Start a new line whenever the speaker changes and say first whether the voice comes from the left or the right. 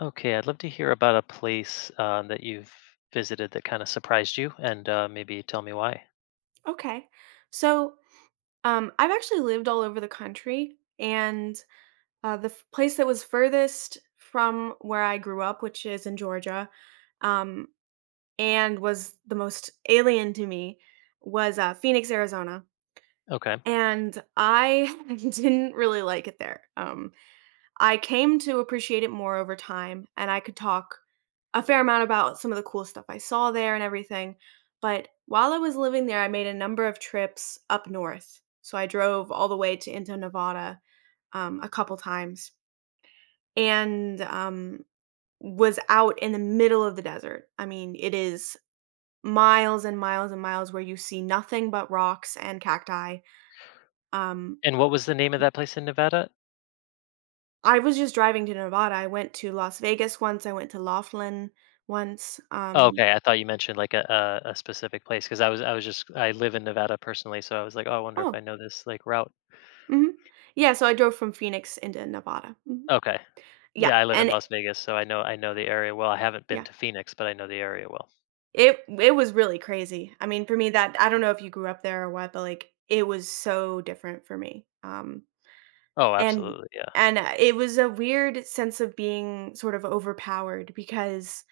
left: Okay, I'd love to hear about a place that you've visited that kind of surprised you, and maybe tell me why.
right: Okay. So I've actually lived all over the country, and the place that was furthest from where I grew up, which is in Georgia, um, and was the most alien to me, was Phoenix, Arizona.
left: Okay,
right: And I didn't really like it there. I came to appreciate it more over time, and I could talk a fair amount about some of the cool stuff I saw there and everything. But while I was living there, I made a number of trips up north. So I drove all the way to into Nevada a couple times and was out in the middle of the desert. I mean, it is miles and miles and miles where you see nothing but rocks and cacti. Um,
left: and what was the name of that place in Nevada?
right: I was just driving to Nevada. I went to Las Vegas once, I went to Laughlin once,
left: Oh, okay, I thought you mentioned like a specific place because I was just I live in Nevada personally, so I was like, oh, I wonder if I
right: Oh,
left: know this like route.
right: mhm. Yeah, so I drove from Phoenix into Nevada. Mhm.
left: Okay,
right: Yeah,
left: yeah, I live in
right: and it
left: Las Vegas, so I know the area well. I haven't been
right: yeah.
left: to Phoenix, but I know the area well.
right: It was really crazy. I mean, for me that I don't know if you grew up there or what, but, like, it was so different for me,
left: Oh,
right: and
left: absolutely, yeah.
right: it was a weird sense of being sort of overpowered because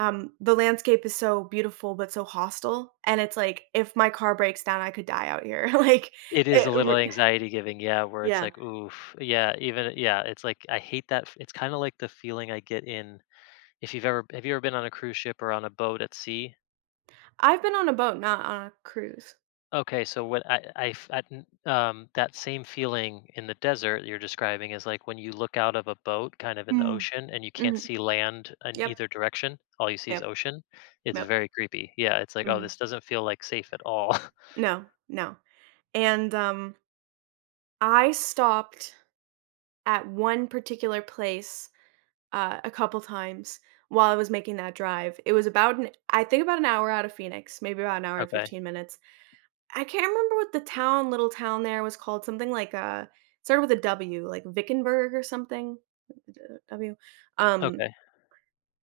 right: The landscape is so beautiful but so hostile, and it's like, if my car breaks down, I could die out here, like,
left: It is a
right: it
left: little
right: r
left: anxiety giving, yeah, where it's
right: Yeah.
left: like, oof, yeah, even yeah, it's like I hate that. It's kind of like the feeling I get in. If you've ever, have you ever been on a cruise ship or on a boat at sea?
right: I've been on a boat, not on a cruise.
left: Okay, so what I f- I n- that same feeling in the desert you're describing is like when you look out of a boat kind of in the
right: Mm.
left: ocean and you can't
right: Mhm.
left: see land in
right: Yep,
left: either direction, all you see is
right: yep,
left: ocean. It's
right: yep.
left: very creepy. Yeah, it's like, oh,
right: Mhm.
left: this doesn't feel like safe at all.
right: No, no. And, um, I stopped at one particular place, a couple times while I was making that drive. It was about an I think about an hour out of Phoenix, maybe about an hour and
left: Okay.
right: 15 minutes. I can't remember what the town little town there was called, something like, started with a W, like Wickenburg or something, W. Um,
left: Okay.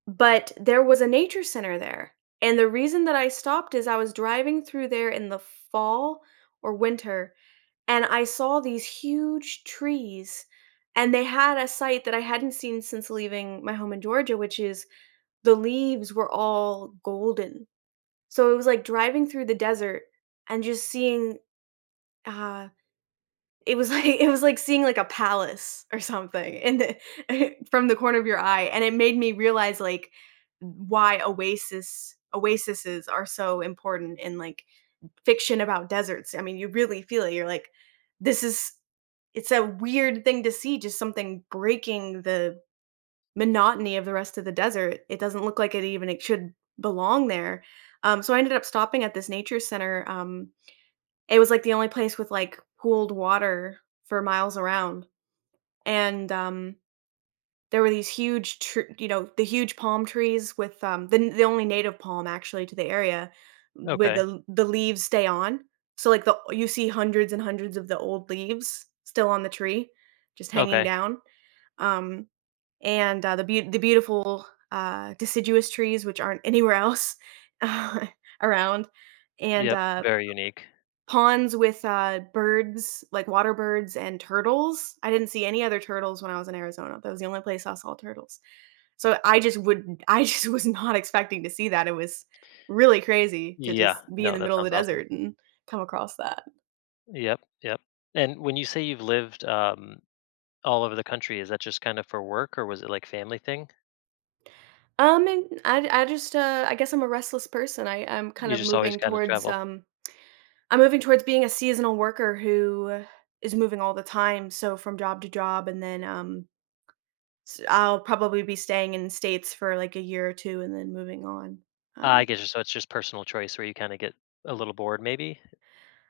right: but there was a nature center there, and the reason that I stopped is I was driving through there in the fall or winter, and I saw these huge trees, and they had a sight that I hadn't seen since leaving my home in Georgia, which is the leaves were all golden. So it was like driving through the desert and just seeing, uh it was like it was like seeing, like, a palace or something in the from the corner of your eye, and it made me realize, like, why oasis oases are so important in, like, fiction about deserts. I mean, you really feel it. You're like, "This is" it's a weird thing to see, just something breaking the monotony of the rest of the desert. It doesn't look like it even it should belong there. So I ended up stopping at this nature center, it was, like, the only place with, like, pooled water for miles around and there were these huge, you know, the huge palm trees with the only native palm actually to the area, where
left: Okay.
right: the leaves stay on. So like the you see hundreds and hundreds of the old leaves still on the tree, just hanging
left: Okay.
right: down. Um, and the beau the beautiful deciduous trees, which aren't anywhere else around, and
left: Yep.
right: uh,
left: Very unique.
right: ponds with, birds, like water birds and turtles. I didn't see any other turtles when I was in Arizona. That was the only place I saw turtles. So I just would I just was not expecting to see that. It was really crazy to
left: Yeah.
right: just be in
left: No,
right: the
left: that
right: middle of the
left: sounds awesome.
right: desert and come across that.
left: Yep. Yep. And when you say you've lived all over the country, is that just kind of for work or was it like family thing?
right: And I just, I guess I'm a restless person. I'm kind
left: You
right: of
left: just always
right: moving
left: kind of
right: towards,
left: travel.
right: I'm moving towards being a seasonal worker who is moving all the time, so from job to job, and then, s I'll probably be staying in states for, like, a year or 2 and then moving on.
left: Ah, I
right: Um,
left: get you, so it's just personal choice where you kinda get a little bored maybe?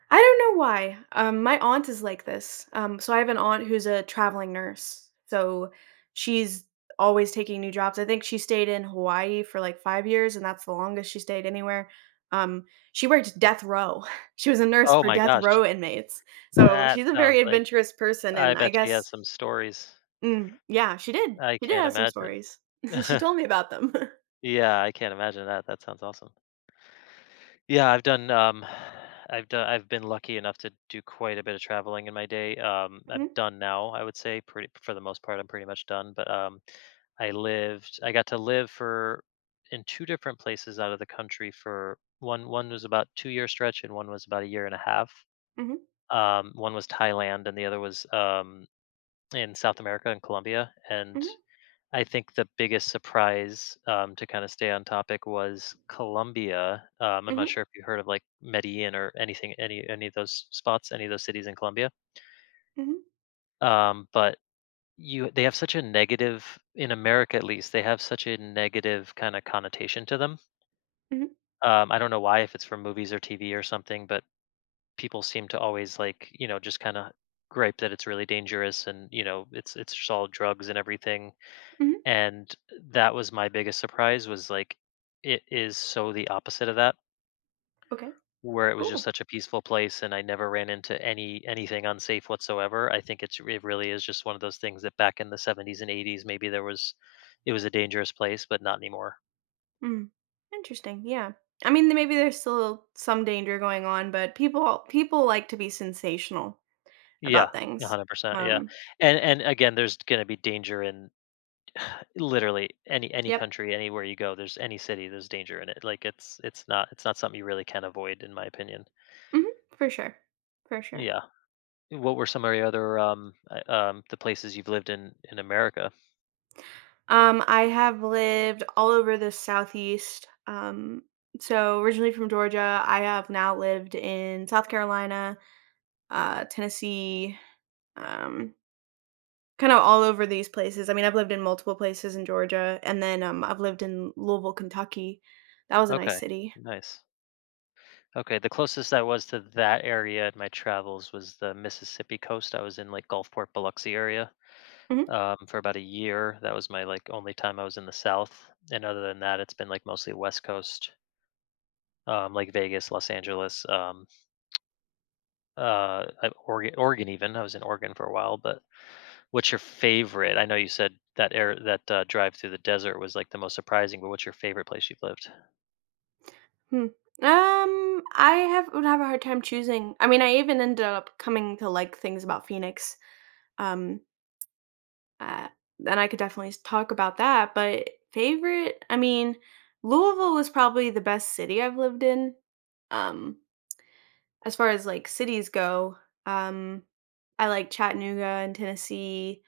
right: I don't know why. My aunt is like this. So I have an aunt who's a traveling nurse. So she's always taking new jobs. I think she stayed in Hawaii for like 5 years, and that's the longest she stayed anywhere. Um, she worked death row. She was a nurse
left: Oh
right: for
left: my
right: death
left: gosh,
right: row inmates. So
left: that
right: she's a
left: sounds
right: very
left: like
right: adventurous person,
left: I
right: and I
left: bet she has
right: guess,
left: some stories.
right: yeah, she did.
left: I
right: She did
left: can't
right: have some
left: imagine.
right: stories. She told me about them.
left: Yeah, I can't imagine that, that sounds awesome. Yeah, I've done. I've done. I've been lucky enough to do quite a bit of traveling in my day. I'm
right: Mhm,
left: done now. I would say pretty for the most part. I'm pretty much done. But I got to live for in two different places out of the country for one. One was about 2 year stretch, and one was about a year and a half.
right: mhm,
left: One was Thailand, and the other was in South America in Colombia. And
right: mhm,
left: I think the biggest surprise, to kinda stay on topic was Colombia. I'm not
right: mhm,
left: sure if you heard of, like, Medellin or anything, any of those spots, any of those cities in Colombia.
right: mhm,
left: But you they have such a negative, in America at least, they have such a negative kinda connotation to them.
right: mhm,
left: I don't know why, if it's from movies or TV or something, but people seem to always, like, you know, just kinda gripe that it's really dangerous and, you know, it's just all drugs and everything.
right: mhm.
left: And that was my biggest surprise, was like it is so the opposite of that,
right: Okay,
left: where it was just
right: cool.
left: such a peaceful place and I never ran into anything unsafe whatsoever. I think it really is just one of those things that back in the '70s and '80s maybe there was, it was a dangerous place but not anymore.
right: Mm. Interesting. Yeah. I mean, maybe there's still some danger going on, but people like to be sensational
left: Yeah,
right: about things.
left: 100%. Yeah.
right: Um,
left: And again there's going to be danger in literally any
right: yep.
left: country, anywhere you go there's any city, there's danger in it. Like it's not, it's not something you really can avoid in my opinion.
right: Hmm. For sure. For sure.
left: Yeah. What were some of your other, the places you've lived in America?
right: I have lived all over the southeast. So originally from Georgia, I have now lived in South Carolina, Tennessee, um, kind of all over these places. I mean, I've lived in multiple places in Georgia, and then I've lived in Louisville, Kentucky. That was a nice
left: Okay,
right: city.
left: nice. Okay, the closest I was to that area in my travels was the Mississippi coast. I was in like Gulfport, Biloxi area
right: Mhm.
left: for about a year. That was my like only time I was in the South. And other than that, it's been like mostly West Coast, like Vegas, Los Angeles, Oregon, Oregon even. I was in Oregon for a while, but what's your favorite? I know you said that air that drive through the desert was like the most surprising, but what's your favorite place you've lived?
right: Hmm. I have would have a hard time choosing. I mean, I even ended up coming to like things about Phoenix. Um, uh, and I could definitely talk about that. But favorite, I mean, Louisville was probably the best city I've lived in. Um, as far as like cities go, um, I like Chattanooga and Tennessee.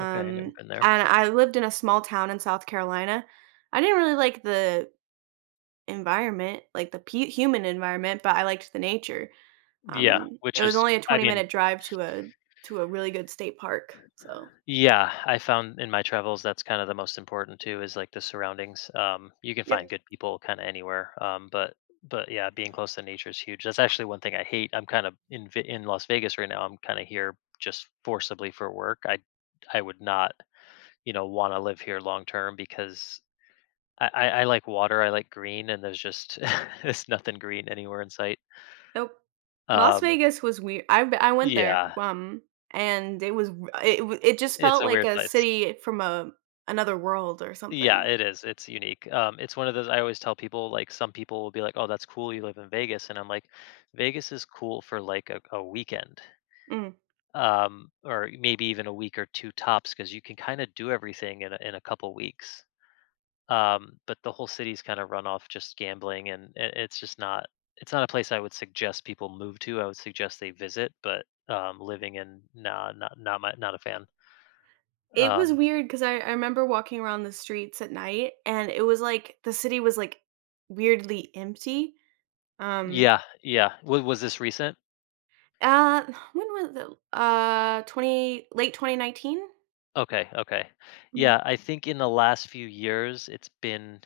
left: Okay, I never been there.
right: and I lived in a small town in South Carolina. I didn't really like the environment, like the human environment, but I liked the nature.
left: Yeah, which
right: It was
left: is
right: only a
left: I mean.
right: 20-minute drive to a really good state park, so
left: Yeah, I found in my travels that's kind of the most important too, is like the surroundings. You can
right: yep,
left: find good people kind of anywhere, but yeah, being close to nature is huge. That's actually one thing I hate. I'm kind of in in Las Vegas right now. I'm kind of here just forcibly for work. I would not, you know, want to live here long term because I like water. I like green, and there's just there's nothing green anywhere in sight.
right: nope. Las
left: Um,
right: Vegas was weird. I went there,
left: yeah,
right: and it was r it w it just
left: it's
right: felt
left: a
right: like
left: weird
right: a
left: place.
right: city from a another world or
left: Yeah,
right: something.
left: it is. It's unique. It's one of those, I always tell people, like some people will be like, "Oh, that's cool. You live in Vegas," and I'm like, "Vegas is cool for like a weekend,
right: Mm.
left: or maybe even a week or two tops, because you can kind of do everything in a couple weeks. But the whole city's kind of run off just gambling, and it's just not. It's not a place I would suggest people move to. I would suggest they visit, but living in, nah, not my, not a fan.
right: It was
left: Um,
right: weird because I remember walking around the streets at night, and it was like the city was, like, weirdly empty. Um,
left: yeah, yeah. W- was this recent?
right: uh, when was it? 20 late 2019?
left: Okay, okay.
right: Mhm.
left: Yeah, I think in the last few years it's been,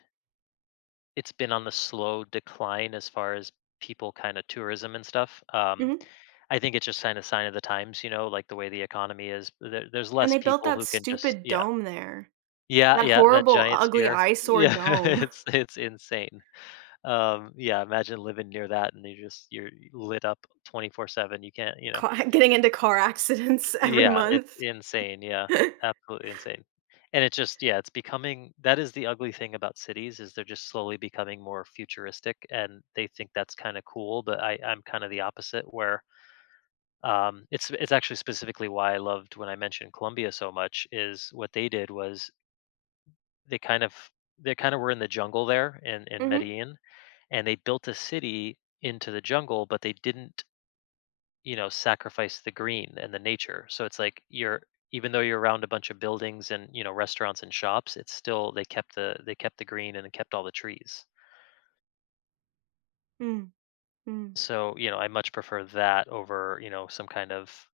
left: it's been on the slow decline as far as people kind of tourism and stuff. Um,
right: Mhm.
left: I think it's just kind of sign of the times, you know, like the way the economy is. There's
right: And
left: less
right: they built
left: people
right: that
left: who can just
right: stupid
left: yeah.
right: dome there.
left: Yeah,
right: That
left: yeah, that
right: horrible,
left: giant
right: ugly
left: sphere.
right: eyesore
left: Yeah,
right: dome.
left: it's insane. Yeah, imagine living near that and you just you're lit up 24/7. You can't, you know.
right: Ca Getting into car accidents every
left: Yeah, it's
right: month.
left: insane, yeah, absolutely insane. And it's just yeah, it's becoming, that is the ugly thing about cities, is they're just slowly becoming more futuristic and they think that's kinda cool, but I I'm kinda the opposite where, it's actually specifically why I loved when I mentioned Colombia so much, is what they did was they kind of, they kinda were in the jungle there in
right: Mhm.
left: Medellin, and they built a city into the jungle, but they didn't, you know, sacrifice the green and the nature. So it's like you're, even though you're around a bunch of buildings and, you know, restaurants and shops, it's still, they kept the green and they kept all the trees.
right: Mm, mm,
left: So, you know, I much prefer that over, you know, some kind of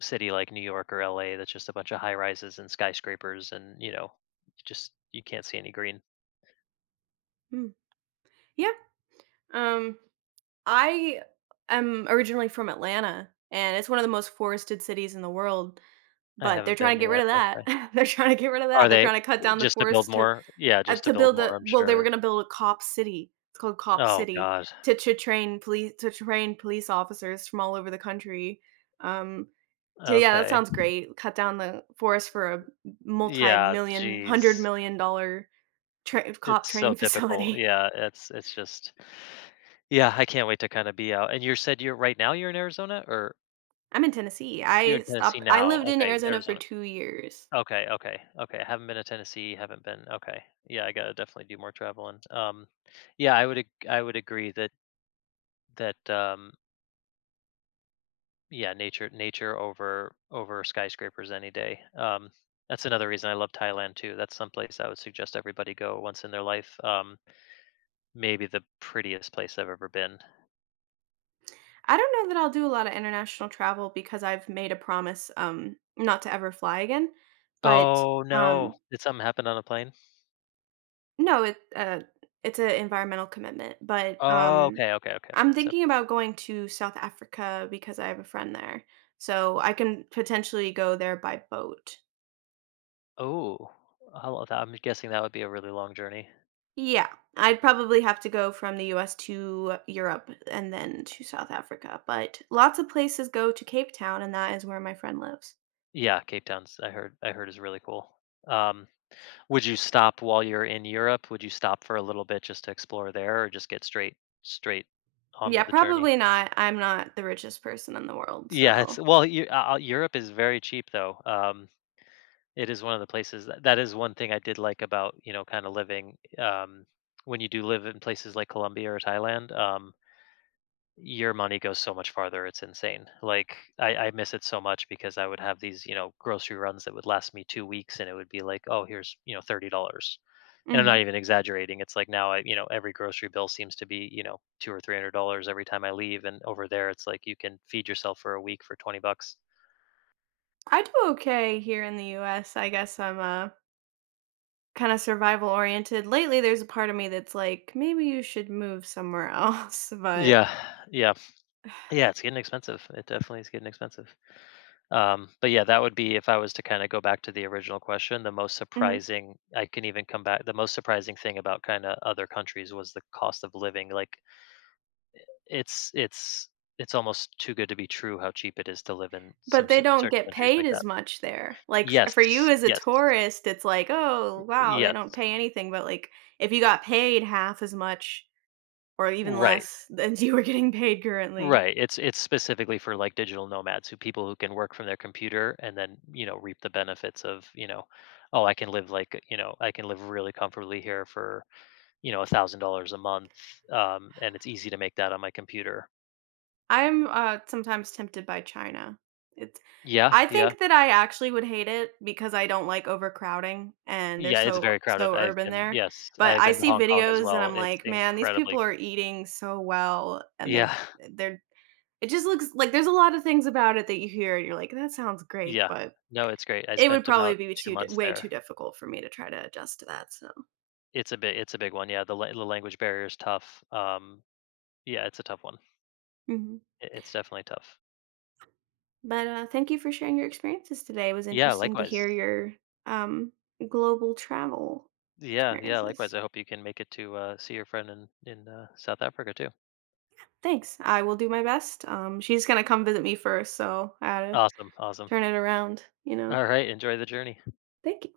left: city like New York or LA, that's just a bunch of high rises and skyscrapers and, you know, you just you can't see any green.
right: mm. Yeah, um, I am originally from Atlanta, and it's one of the most forested cities in the world,
left: I
right: but they're
left: haven't
right: trying
left: been
right: to get rid
left: yet.
right: of that.
left: Okay.
right: They're trying to get rid of
left: Are
right: that. They're
left: they,
right: trying to cut down the
left: just to build
right: forest to
left: more? Yeah, just to build more, I'm
right: they were
left: sure.
right: gonna build a cop city. It's called Cop
left: Oh
right: City
left: god.
right: to to train police officers from all over the country. Um, so yeah, that
left: Okay.
right: sounds great. Cut down the forest for a
left: Yeah,
right: multi-million, hundred
left: jeez.
right: million dollar
left: It's
right: cop
left: so
right: training
left: typical.
right: facility.
left: Yeah, it's just yeah, I can't wait to kinda be out. And you said you're, right now you're in Arizona, or
right: I'm in Tennessee.
left: you're in
right: I
left: Tennessee
right: stopped. I
left: now?
right: lived in
left: Okay,
right: Arizona for
left: Arizona.
right: 2 years.
left: Okay, okay, okay. I haven't been to Tennessee, haven't been, okay. Yeah, I gotta definitely do more traveling. Yeah, I would agree that that, um, yeah, nature over skyscrapers any day. That's another reason I love Thailand too. That's someplace I would suggest everybody go once in their life. Maybe the prettiest place I've ever been.
right: I don't know that I'll do a lot of international travel because I've made a promise not to ever fly again. But
left: Oh, no.
right: um,
left: Did something happen on a plane?
right: no, it it's an environmental commitment, but,
left: Oh, okay, okay, okay.
right: I'm thinking
left: Separate.
right: about going to South Africa because I have a friend there, so I can potentially go there by boat.
left: Oh, how lo, I'm guessing that would be a really long journey.
right: Yeah, I'd probably have to go from the US to Europe and then to South Africa, but lots of places go to Cape Town, and that is where my friend lives.
left: Yeah, Cape Town's, I heard is really cool. Um, would you stop while you're in Europe? Would you stop for a little bit just to explore there or just get straight on
right: Yeah,
left: with the journey?
right: probably not. I'm not the richest person in the world,
left: Yeah, it's
right: so
left: well, Eu Europe is very cheap, though. It is one of the places that, is one thing I did like about, you know, kinda living, when you do live in places like Colombia or Thailand, your money goes so much farther. It's insane. Like I miss it so much because I would have these, you know, grocery runs that would last me 2 weeks, and it would be like, oh, here's you know $30, and I'm
right: mhm.
left: not even exaggerating. It's like now I, you know, every grocery bill seems to be you know two or three hundred dollars every time I leave, and over there it's like you can feed yourself for a week for $20.
right: I do okay here in the US, kinda survival oriented. Lately, there's a part of me that's like, "Maybe you should move somewhere else," but
left: Yeah, yeah, yeah. It's getting expensive. It definitely is getting expensive. But yeah, that would be, if I was to kind of go back to the original question, the most
right: mhm,
left: surprising, I can even come back the most surprising thing about kind of other countries was the cost of living. Like it's it's it's almost too good to be true how cheap it is to live in some
right: but they don't
left: certain
right: get
left: countries
right: paid
left: like that.
right: as much there. Like, f for you
left: Yes.
right: as a
left: Yes.
right: tourist, it's like, "Oh, wow, they don't
left: Yes.
right: pay anything," but, like, if you got paid half as much or even
left: Right.
right: less than you were getting paid currently.
left: Right. It's specifically for like digital nomads, who, people who can work from their computer and then, you know, reap the benefits of, you know, oh, I can live like, you know, I can live really comfortably here for you know, $1,000 a month, and it's easy to make that on my computer.
right: Sometimes tempted by China. It's
left: Yeah,
right: I
left: yeah.
right: think that I actually would hate it because I don't like overcrowding and they're
left: Yeah, it's very crowded.
right: so urban there, but
left: I've
right: I
left: been to
right: see
left: Hong Kong as
right: videos and
left: well.
right: I'm
left: It's
right: like, "Man, these people
left: incredibly.
right: are eating so well and
left: Yeah,
right: they're" it just looks like there's a lot of things about it that you hear and you're like, "That sounds great,"
left: yeah.
right: but
left: No, it's great. I
right: it would
left: spent
right: probably
left: about
right: be
left: 2
right: too d
left: months
right: way too
left: there.
right: difficult for me to try to adjust to that, so
left: It's a big one. Yeah, the language barrier is tough. Yeah, it's a tough one.
right: mhm.
left: I, it's definitely tough.
right: But thank you for sharing your experiences today. It was
left: Yeah,
right: interesting to
left: likewise.
right: hear your um, global travel
left: Yeah, yeah, likewise.
right: experiences.
left: I hope you can make it to, see your friend in, South Africa too.
right: Thanks. I will do my best. She's going to come visit me first, so I had to
left: Awesome, awesome.
right: turn it around, you know.
left: Alright, enjoy the journey.
right: Thank you.